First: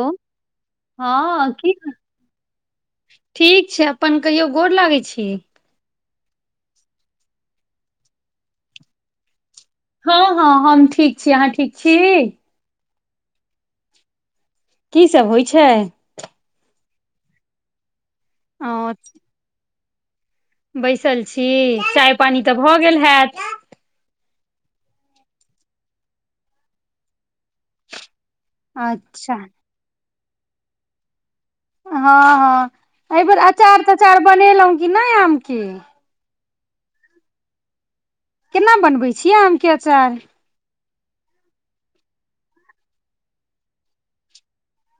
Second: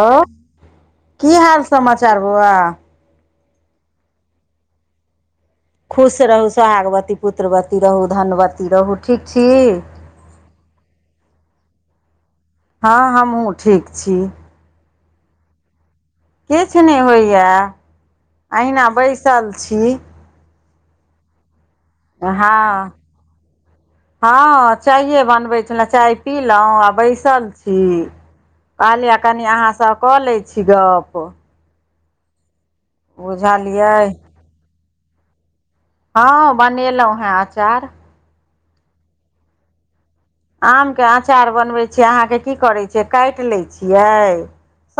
Hello की हाल समाचार बौआ। ठीक छै अपन कहियो गोर लागैत छी। खुश रहू सोहागवती पुत्रवती रहू धनवती रहू ठीक छी। हँ हँ हम ठीक छी। अहाँ ठीक छी? हँ हमहु ठीक छी। कीसब होइ छै? किछु नहि होइया अहिना ओ बैसल छी। बैसल छी चाय पानी तऽ हँ भऽ गेल हैत। हँ चाये बनबे छलउ चाय पीलउ आ बैसल छी। कहलियै अच्छा कनि अहाँस कऽ लैत छी गप। हँ हँ एहि बेेर अचार बुझलियै तचार बनेलहुँ की नहि आमके। हँं बनेलहुँं हेँ अचार। केना बनबै छियै आमके अचार? आमके अँचार बनबै छियै अहाँके की करै छियै काटि लै छियै।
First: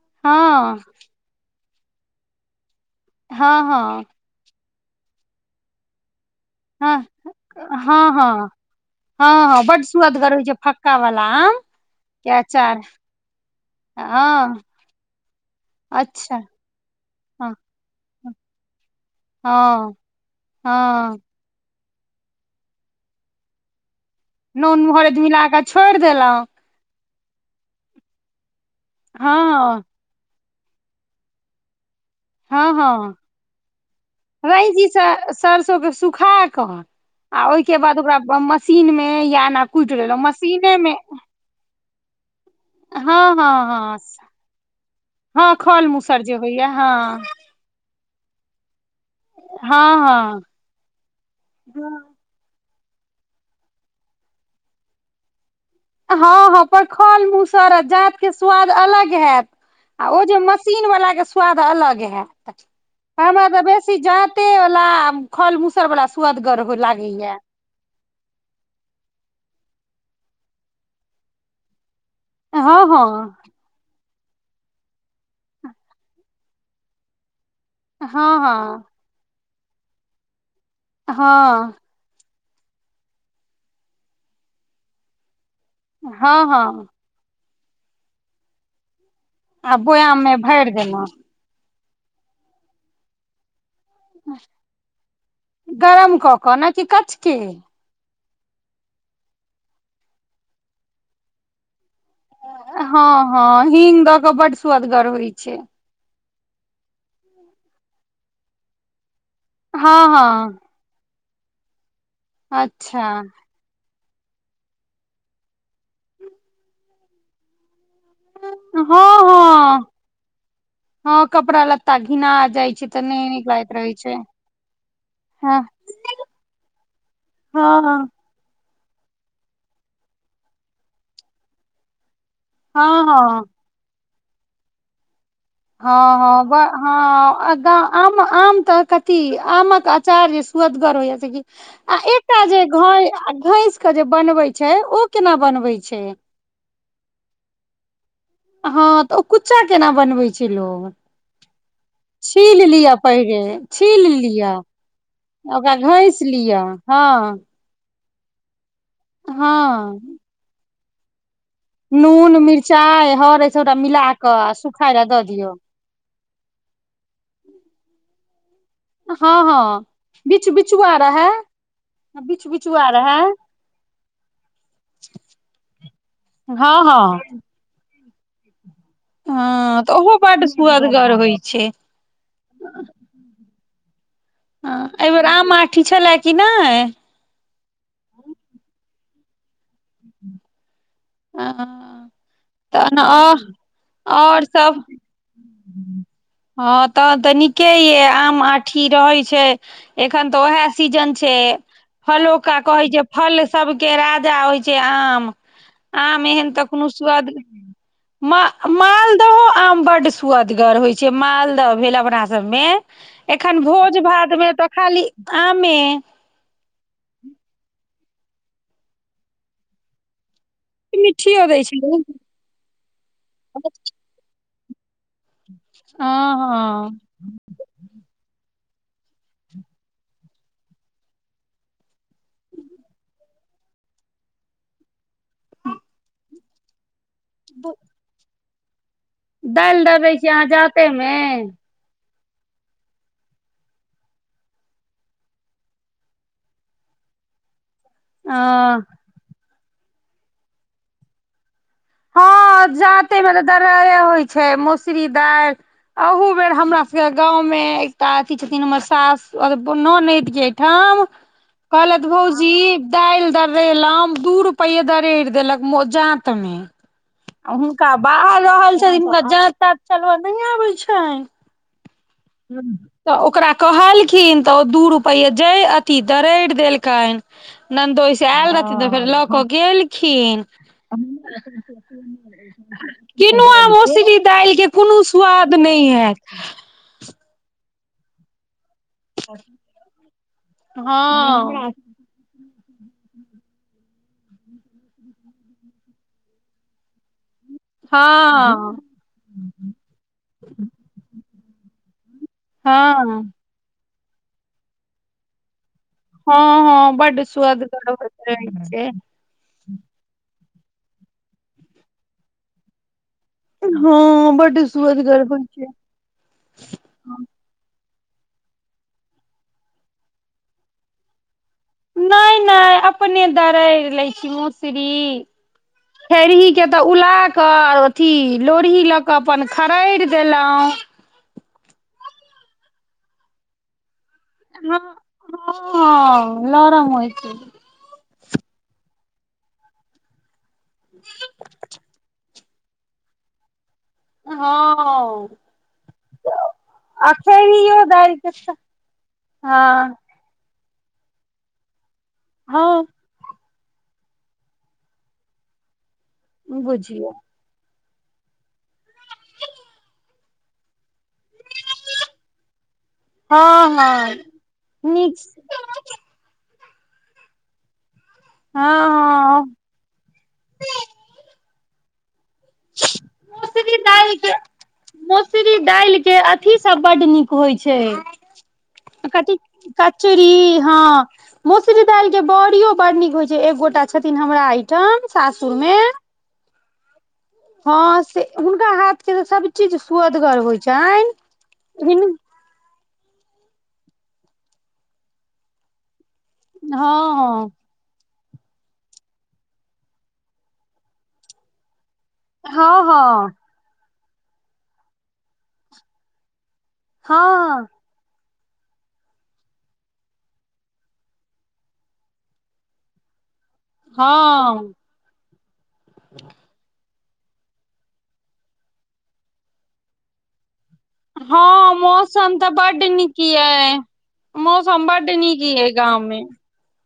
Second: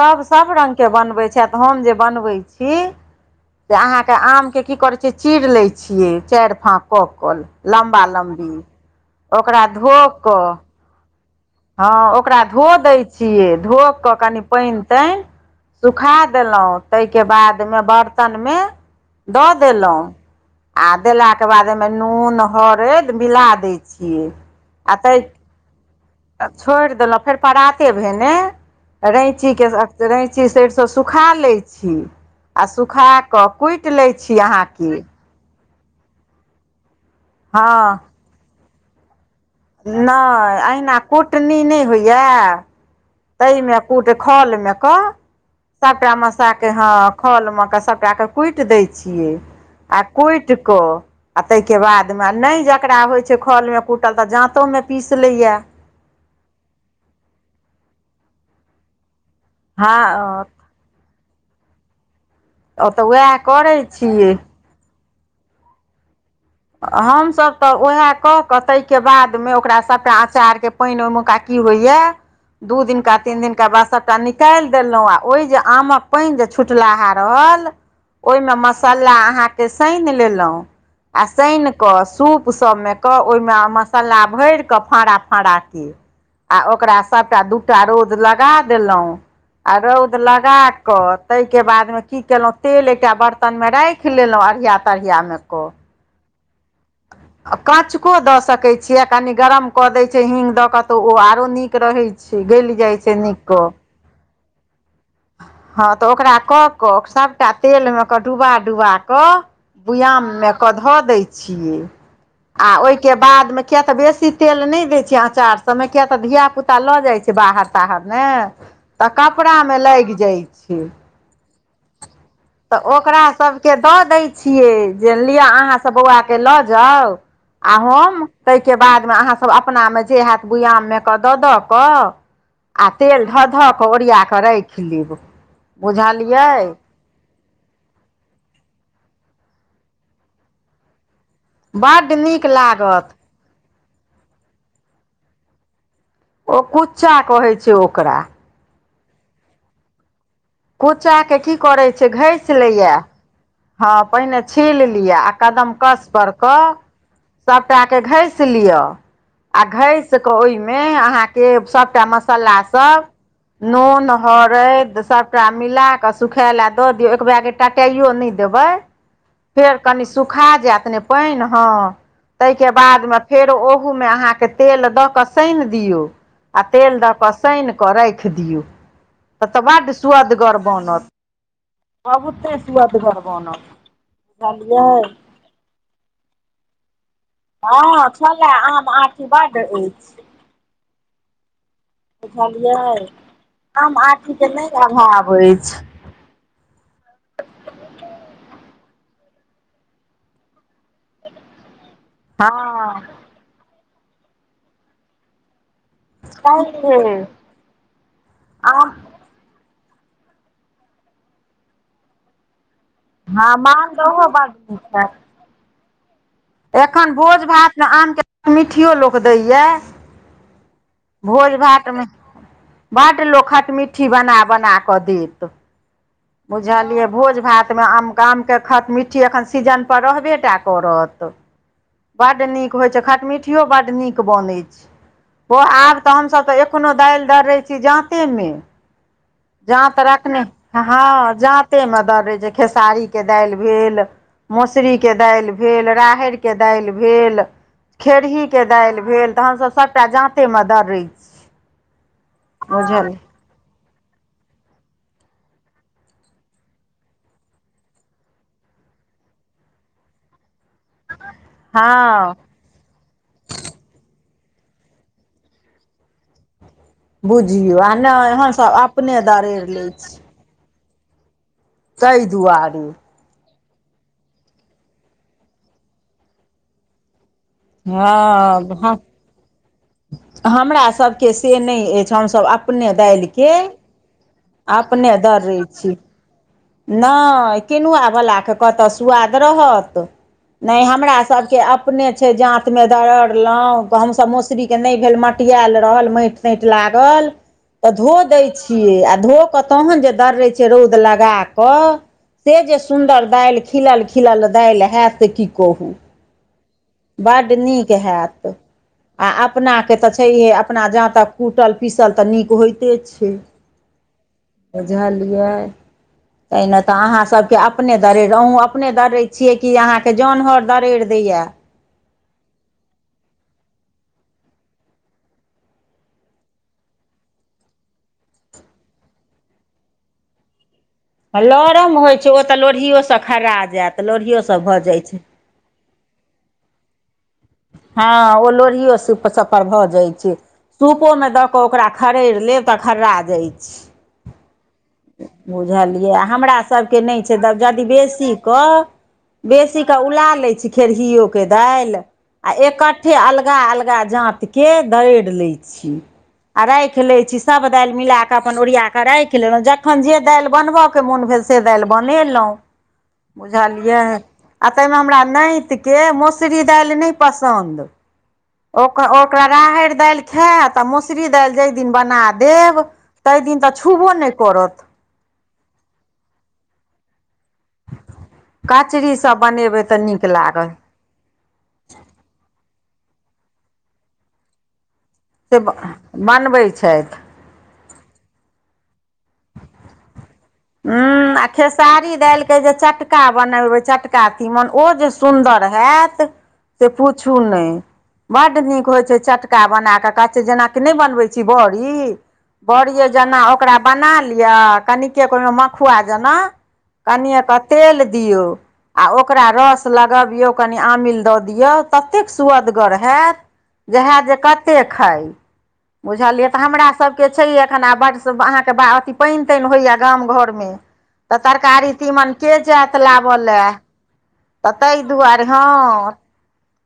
सभ हँ सभ रङ्गके बनबै छथि हम जे बनबै छी। हँ से हँ अहाँके आमके की करै छिय चीर लै छियै चार। हँ फाँकऽ कल लम्बा हँ हँ लम्बी ओकरा धो। कऽ कवला अं। हँ ओकरा धो दैत छियै धो कऽ कनि हँ पाइन ताइन। सुखा अच्छा देलहुँ ताहिके हँ बादमे बरतनमे। दऽ हँ देलहुँ आ हँ देलहा। तके बाद ओहिमे नून हरैद मिला दै छियै। नून आ मुहरद ताहि मिलााक छोड़ि देलहुं। छोड़ि देलहुँ फेर पराते भेने रैचीके। हँ रैची सरिसो सुखा लै छी। आ हँ सुखा हँ कऽ कुटि लै छी अहाँके। सरसों के सुखााकऽ आ ओहिके बाद हँ ओकरा मशीन मे याना। नहि अहिना कुटनी नहि होइया। हँ ता हँ मे हँ कूट खल मे क हँ खल सबटा मूसर जे मसा होइया के हँ खल मे कऽ सबटा। ओ के कुटि देय छियै हँ आ हँ कुटि क आ ताहि के बाद। नहि जकरा होइ छै खलमे कुटल तऽ जाँतोमे पीस लैया। हँ हँ पर खल मुसरत जात के स्वाद अलग हैत। आ ओ जे हँ मशीन वाला के स्वाद अलग हैत। तऽ उएह हमरा तऽ करै बेसी छियै जाते वला फल मूसल वालला सुअदगर। लागैया हमसभ। तऽ उएह कऽ कऽ ताहिके बादमे ओकरा सभटा अँचारके पानि ओहिमेुका की होइएा दू हँ दिन हँ का तीन दिन। त बाद सभटा निकालि देलहुँ आ ओहि जे आमक पानि जे छुटलाहा रहल। हँ ओहिमे हँ मसाला अहाँके सनि लेलहुँ। आ सानि हँ कऽ सूपसभमे क ओहिमे मसाला भरि कऽ फड़ा फड़ा। की हँ आ हँ ओकरा सभटा दू टा रोद लगा देलहुँ। आ रौद बोयाम मे लगा भरि देलहुँ कऽ। ताहिके बादमे की केलहुँ तेल एकटा बर्तनमे राखि लेलहुँ अढ़िया तढ़ियामे कऽ। कोना की कछ की। कचको द सके छियै कनी गरम क देय छै हींग द के तो ओ आरो नीक रहै छै। गैल जाइत छै हँ नीक हँ कऽ हींग दऽ कऽ बड्ड सुदगर होइ छै। हँ तऽ ओकरा कऽ कऽ सभटा तेल मे कऽ डुबा डुबा कऽ। हँ बुयाममे हँ कऽ धऽ दैत छियै आ अच्छा ओहिके बादमे। किया तऽ बेसी तेल नहि दै छैै अचार सभमे किया तऽ धिया पुता लऽ जाइत छै बाहर। साहर ने तऽ हँ कपड़ा मे हँ लगि जाय छै। हँ कपड़ा लता घिना। जाइ तऽ छै ओकरा नहि नीक लागैत सभके रहै दऽ छै दै छियै जे लिअ हँ अहाँसभ बौआके लऽ जाउ। आ हँ हँ ‌हम। ताहिके बादमे अहाँसभ अपनामे जे हत बुआाममे कऽ दऽ दऽ कऽ। आ तेल हँ धऽ धऽ कऽ ओरिया कऽ राखि लेब हँ बुझलियै। हँ आम तऽ कथी आमक अचार जे सुअदगर होइ छै की। आ बड्ड एकटा नीक जे लागत घैं घैस के जे बनबै छै ओ केना बनबै छै। ओ कुच्चा कहै छै ओकरा। हँ, तऽ ओ कुच्चा केना बनबे कुच् चाके की करैत छै, घैस छील लैया, लिअ पहिरे हँ, छील पहिने लिअ छील लिअ आ कदम ओकरा कस घैस पर लिअ कऽ हँ सब टा के घैस लिय, आ हँ घैस के ओहिमे अहाँके सबटा नून मसला सब, मिरचाइ हर सबटा मिला नून कऽ आ सुखाय हरैद लए दऽ सब दियौ मिलााक सुखाय ल द दियऔ, एकबेगे टटाइयो नहि देबे। हँ फेर हँ कनि बिच सुखा जायत बिचुआ ने रहै पानि, हँ। बिच ताहिके बिचुआ बादमे, रहै फेर ओहूमे अहाँके, तेल दऽ कऽ सानि दियौ, आ हँ तेल दऽ हँ कऽ, साइन कऽ राखि दियौ, तऽ तऽ हँ बड्ड ओहो बड्ड सुआदगर बोनत, सुअदगर होइ छै बहुते सुआदगर बनत। हाँ, बुझलियै एहि बेेर आम आठी छला कि नहि, हँ छला, आम आठी बड्ड अछि। आ बुझलियै, आम आठी आओर के सब नहि अभाव अछि। हँ, तहन तऽ नीके ये, आम आठी रहै छै एखन तऽ ओहे सीजन छै, फलोका कहै हँ जे, फल सबके राजा होइ छै आम। आम एहन सही तखनो छै स्वाद, आम मालदहो आम बड सुअदगर होइ छै, मालदह भेल अपना सब मे, हँ एखन भोज मानदहो बड भातमे तऽ नीक खाली छै आमे, एखन भोज भातमे आमके, मिट्ठियो लोक दैए। मिठियो भोज दै छलै भातमे, बड लोक खटमिट्ठी बना- बना कऽ देत, हँ हँ बुझलियै, भोज भातमे आम कामके खत मिट्ठी, एखन सीजन पर रहबे टा करत, बड्ड नीक होइत छै, खटमीठियो बड्ड नीक बनै छै, ओ आब तऽ, हमसभ तऽ एखनहु दालि दर रहै छी जाँतेमे, दालि दऽ जातऽ दै छियै रखने, अहाँ जाते मे हँ जा कते मे दर रह छै, खेसारी के दायल भेल, मसरी के दायल भेल, राहर के दाइल भेल, अ खेरहीके दाइल भेल, तऽ हमसभ सभटा जाँतेमे दरैत छी। हँ, बुझल जातेमे तऽ दरे होइ छै, मोसरी दाइल, अहु बेर हमरा सके गाँंव में, एकटा अथी छथिन, हमर सास, एगो ननैद के ठाम कहलैथऽ हँ भौजी, दाइल दर्रेलहुं, दू रूपये दरड़ि देलक जात मे, आ बुझियौ हुनका नहि बाहर हमसभ रहल छन, हुनका अपने जात- दरड़ि तात लै छी चलबल नहि आबैत छ। ताहि हू दुआरे तऽ ओकरा कहलखिन, तऽ ओ दू रुपैए जय, अथिी दरैड़ देलकय, ननदोयस आएल रहथिन, तऽ हँ फेर लऽ क गेल खिन, हमरा सभके से नहि अछि हमसभ अपने दालिके किनूआ मोसही दाइल के कोनो स्वाद नहि हयैत, नोय, किनुआ बला के कतऽ स सुआाद रहत, ने हँ हमरा सबके अप अपने छै, जाँतमे दरड़लौ, गहुम स मसुरीके नहि भेल मटियाल रहल, मैट नैट लागल, तऽ धो दै हँ छियै, आ धो कऽ तहन जे दर्रैत छै, रौद लगा कऽ, से जे सुन्दर हँ दाइल, खिलल -खिलल दाइल हयैत, की कहू। हँ-हँ बड स्वदगरो रहे छय। आ अपनाके त छैहे, अपना जांतक कूटल, पीसल तऽ नीक होइते छै। हँ बड सुअजगर होइ छै। [inaudible] तईना तऽ अहाँसबके अपने दड़रि, अहूँ अपने दड़रै छियै कि अहाँके जोन हर दरैड़ि दैया। नहि-नहि अपने दडै़र लै छी मोसरी खेरही के तऽ उला क अथी लोरहि लऽ क अपन खड़रि देलऊ। लरम होइ छै, ओ तऽ लोढ़िओसँ खर्रा जैत, लोढ़िओसँ भऽ जाइ छै। हँ-हँ लरम होइ छै। हँ ओ लोढ़ियो सुप सब पर भऽ जाई छै। सूपोमे दऽ कऽ ओकरा खरड़ि लेब तऽ खर्रा जाइ छय। आ हँ बुझलियै हमरा सबके आ नहि छै, त खेरहियो यदि दालि के बेसीक स कऽ बेसीेक हँ उला लै छी खेरहिओके दाईल आ हँ एकट्ठे अलगा -अलगा जाँतके दरड़ि लै छी। आ राइख बुझियौ लै छी स सब दाईल मिलाक अपन ओरियाक राखी लेलऊ, जखन जे दाईल बनबअ के मोन भेल से दाईल बनेलउ हँ बूझलियै, हँ आ तई मै नीक हमरा नैत के मोस मोसरी दाईल नहि पसन्द, हँ ओ क ओ करा हँ राहैर दाईल खैत, आ मोसरी दाईल जै दिन बना देब, तय दिन तऽ छूबो नहि करत। मोसरी दाईल के अथी सब बड नी क होइ छै कचरीसँ कच- बनेबै तऽ नीक कचरी लागल हँ। मोसरी दाईल के बॉड़ियो बड़ नीक होय छै, एक गोटा छथिन हमरा आइटम सासुर से मे। बनबै छैथ। हँ से हुनका हाथ के त सब चीज सुअदगर होइ छाइन, हिन दाईल के जे चट का बनेबै चटका तीमन ओ जे सुन्दर हैत। से पूछू हँ नहि। बड्ड नीक होइ छै चटका बना कऽ, कच जेनाकि नहि बनबै छी बौरी। हँ बड़िए हँ जेना ओकरा बना लिय, कनिके ओहिमे मखुआ जेना कनिए क हँ तेल दियौ। आ ओकरा रऽस लगबियौ कनि आमिल दऽ दियौ, ततेक स्वदगर हैत। जे हैत जे हँ कतेक खाइ बुझलियै, तऽ हमरासबके छैहे एखन आ बड सुख अहां क बा अथी पईन-तईन होइया गाम घरमे। तऽ हँ तरकारी तीमन मौसम तऽ के बड्ड जैत नीक लाबऽ ये लै। त मौसम तई बड्ड नीक दुआरे हँ। ये गाँव मे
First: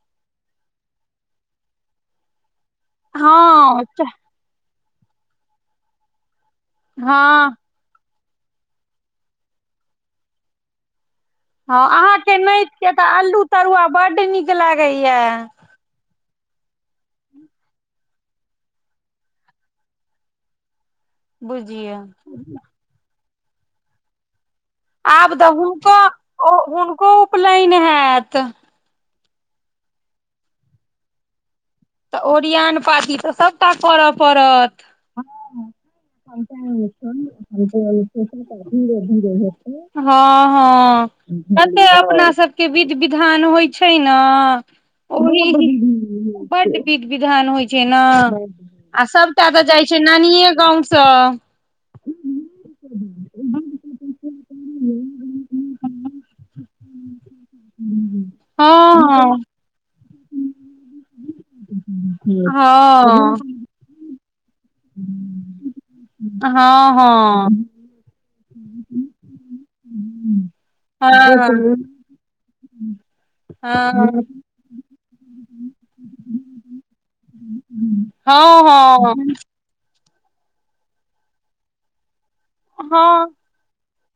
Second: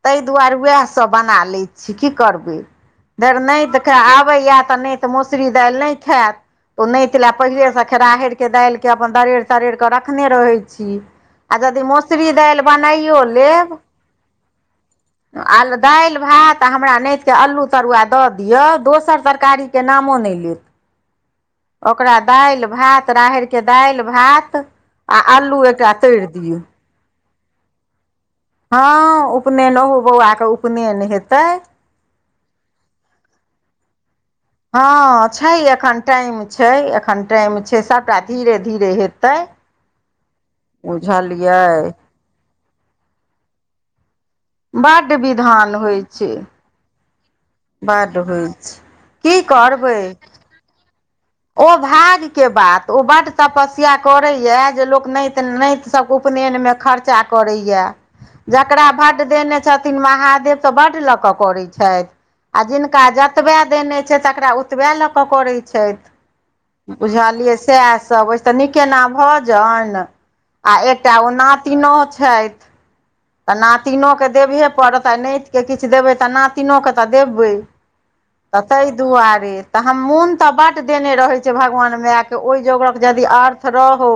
तई दुआरे उएहसब बना लै छी की करबै। धैर नैत हँ खैं आबैए, त नैत मोसरी दाईल नहि खैत ओ नैत लए हँ पहिलेसँ खे राहैरकेँ दाईल केऽ अपन दरड़ि तरड़ि कऽ रखने रहै छी। आ हँ यदि मोसरी दाईल बनाइयो लेब। बड नीक लागै यैं। आल दाईल, भात आ हमरा नैतके अल्लू तरुआ दऽ दियौ, दोसर तरकारीके नामो नहि लेत। बुझियौ ओकरा दाईल, भात राहैर दाईल, भात आ अल्लू एकटा तैइर दियौ। उपलैन हेत। हँ उपनयन ओहो बौआके उपनैन हेतै। तऽ ओरियान पाती तऽ ओहो। करऽ पड़त ह। हँ छै एखन टाइम छै एखन टाइम छै सभटा धीरे धीरे हेतै हँ हँ बुझलियै जते अपना सब। के विध विधान होइ छै न। बड्ड विधान होइ छै। बड विध विधान होइ छै न बड्ड होइ छै आ की सबटा तऽ जाइ छै करबै नानिये गाँंव सँ। ओ भाग्य के बात ओ बड तपस्या करैया जे लोक नैत न। सभ उपनैनमे खर्चा करैए। जकरा बड्ड हँ देने छथिन महादेव तऽ बड्ड लऽ कऽ करै छै। आ जिनका हँ हँ जतबे देने छै तकरा ओतबे लऽ कऽ करै छैथ। हँ। बुझलियै सैह सब अई। तऽ निकेना भ जाइन आ हँ एकटा ओ हँ नातिनो छै। तऽ हँ हँ नातिनोके देबहे पड़त आ नैत। के किछु देबै तऽ नातिनोके तऽ देबै तऽ ताहि हँ दुआरे। तऽ हम मोन तऽ बड्ड देने रहै छै भगवान मायके ओहि जगरक यदि हँ अर्थ रहौ।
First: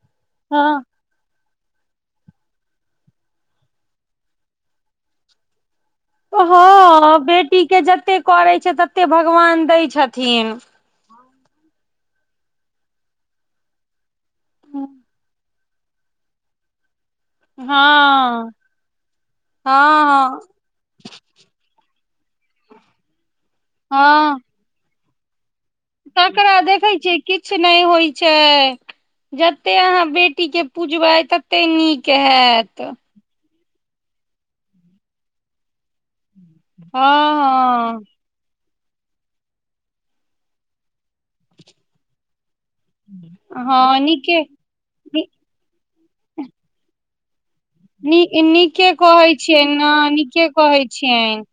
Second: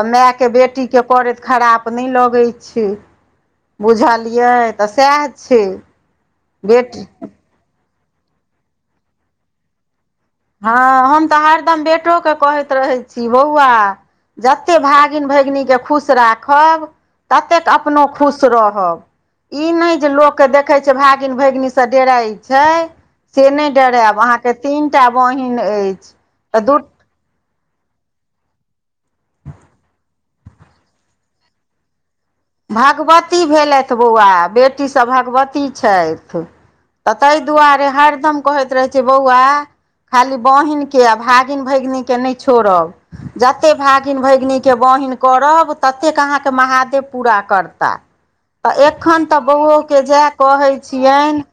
तऽ मै के हँ बेटीके करेत खराप नहि लगै छै। बुझलियै तऽ सैह छै। बेटी ह बेटी के जते करे छै तते भगवान दैय छथिन। हँ हम तऽ हरदम बेटोके कहैत रहै छी बौआ। जतेक भागिन भगिनीके खुश राखब। ततेक अपनो खुश हँ रहब ई नहि जे लोक हँ के देख। देखें छियेय भागीन भैगनी से डराइ छै से नैय डरैब आहा हँ के तीन। त बहीन अइ। तकरा देखै छियै किछु नहि होइत छै। जत्ते अहाँ बेटी के पूजबै तत्ते नीक है। भगवती भेलैथ बौआ बेटीसभ भगवती छैथ। तऽ ताहि दुआरे हँ हरदम। कहैत रहे छ बौआ खाली बहिन के आ भागिन भगिन के नहि छोड़ब। जतेक हँ भागिन नीके भगिनकीके बहिन करब ततेक अहाँके महादेव पूरा करत। नी तऽ नीके एखन कहै तऽ छियै ने बौओके जाए नीके कहै छियैन। छियनि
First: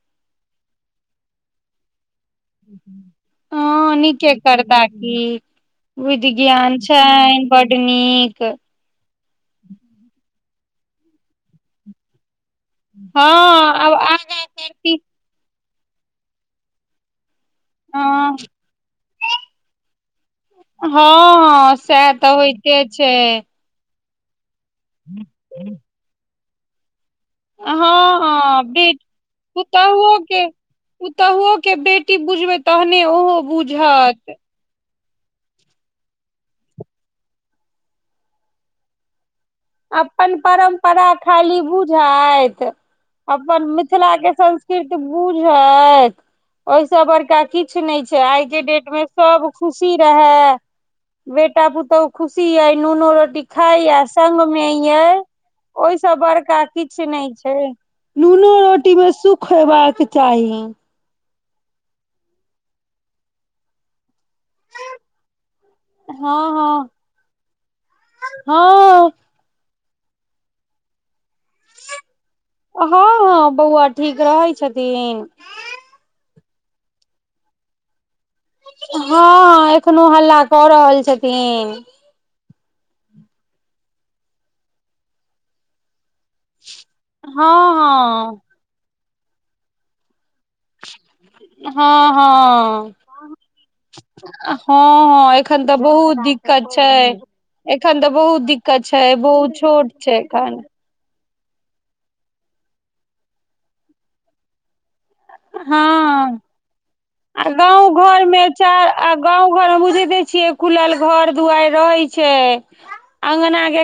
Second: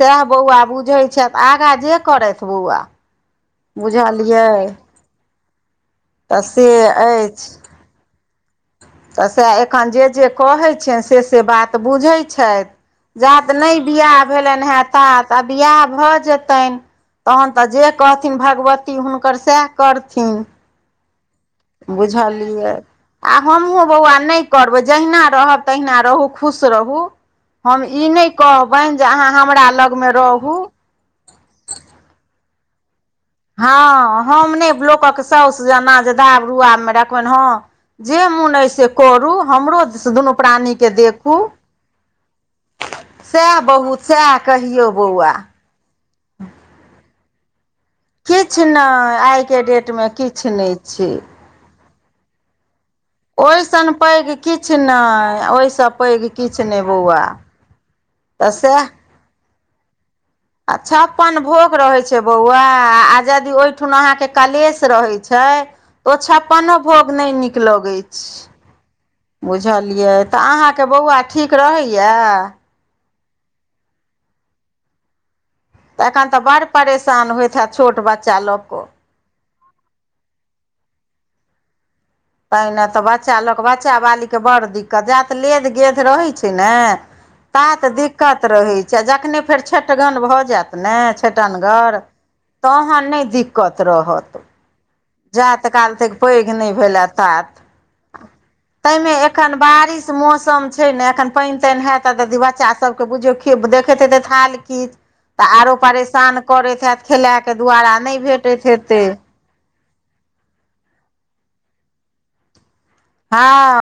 सएह बौआ बुझैत छथि आगाँ जे करैथ बौआ। ह नीके बुझलियै करता की बुध तऽ से ज्ञान छै बड। अछि बड नीक। तऽ सएह एखन जे जे कहैत छैथ से से बात बुझैत छैथ। हँ जात नहि आब आगाँ बियाह भेलैन हें करती तात। तऽ बिआह भऽ जेतनि तहन तऽ जे कहथिन हँ भगवती हुनकर सैह। करथिन। हँ हॅ। बुझलियै आ हमहुूँ बौआ नहि। करबै जहिना रहब तहिना रहू खुश रहू। हम ई नहि हँ बेट कहबैन जे अहाँ हमरा लगमे पुतहुओ के रहू। पुतहुओ के बेटी बुझबै तहने ओहो। हँ बुझत हम नै बलोकक साउस जेना जे दाब रुआब मे रखबैन हँ जे मोन अइ से करू हमरो दुनू अप्पन प्राणीके परम्परा देखू खाली बुझैथ सएह अपन बहुत मिथिला के सएह कहियौ संस्कृति बौआ बुझैथ झैथि ओइ स बड़का किछु नै छै आइ के किछु डेट मे नहि सब आइके खुशी डेटमे रहै किछु नहि छै बेटा पुतोहु खुशी अइ नुनो रोटी ओहिसन खाइयै पैघ संग में किछु अइ नहि ओहिसँ ओइस पैघ किछु बड़का नहि किछ बौआ ने छै तऽ नुनो सएह रोटी मे सुख हेबाक चाही। हँ आ छप्पन भोग रहै छै बौआ आ जदि ओइ ठुन अहां के कलेश रहे छै ओ छप्पनो हँ भोग नै नीक लगे छै। हँ बुझलियै तऽ अहाँके बौआ ठीक रहैयै? हँ हँ बौआ ठीक रहै छथिन। तऽ एखन तऽ बड़ परेशान होइत हैत छोट बच्चा लक। हँ एखनो हल्ला कऽ रहल छथीन। तैं ने तऽ बच्चा ल क बच्चा बाली के बड़ दिक्कत जात लेद गेद रहै छै नै हँ तात हँ दिक्कत रहै छै आ जखने फेर छेटगन भऽ जैत नै छेटनगर हँ हँ तहन नै दिक्कत रहत। हॅं हँ एखन जात तऽ काल बहुत तक पैघ दिक्कत नहि छै भेलए तात एखन तऽ बहुत दिक्कत छै ताहिमे बहुत एखन छोट बारिश छै एखन। मौसम छै ने एखन पानि ताइन हैत आ द बच्चा सबके बुझियौ खे देखैत हेतै थाल कीच तऽ आरो हँ परेशान करैत हैत खेलै आ के गाँंव दुआरा नै घर मे भेटैत चार हेतै। आ गाँंव घर में बुझैते छिये खुलल घर दुआरि रहै छै अंगना हँ के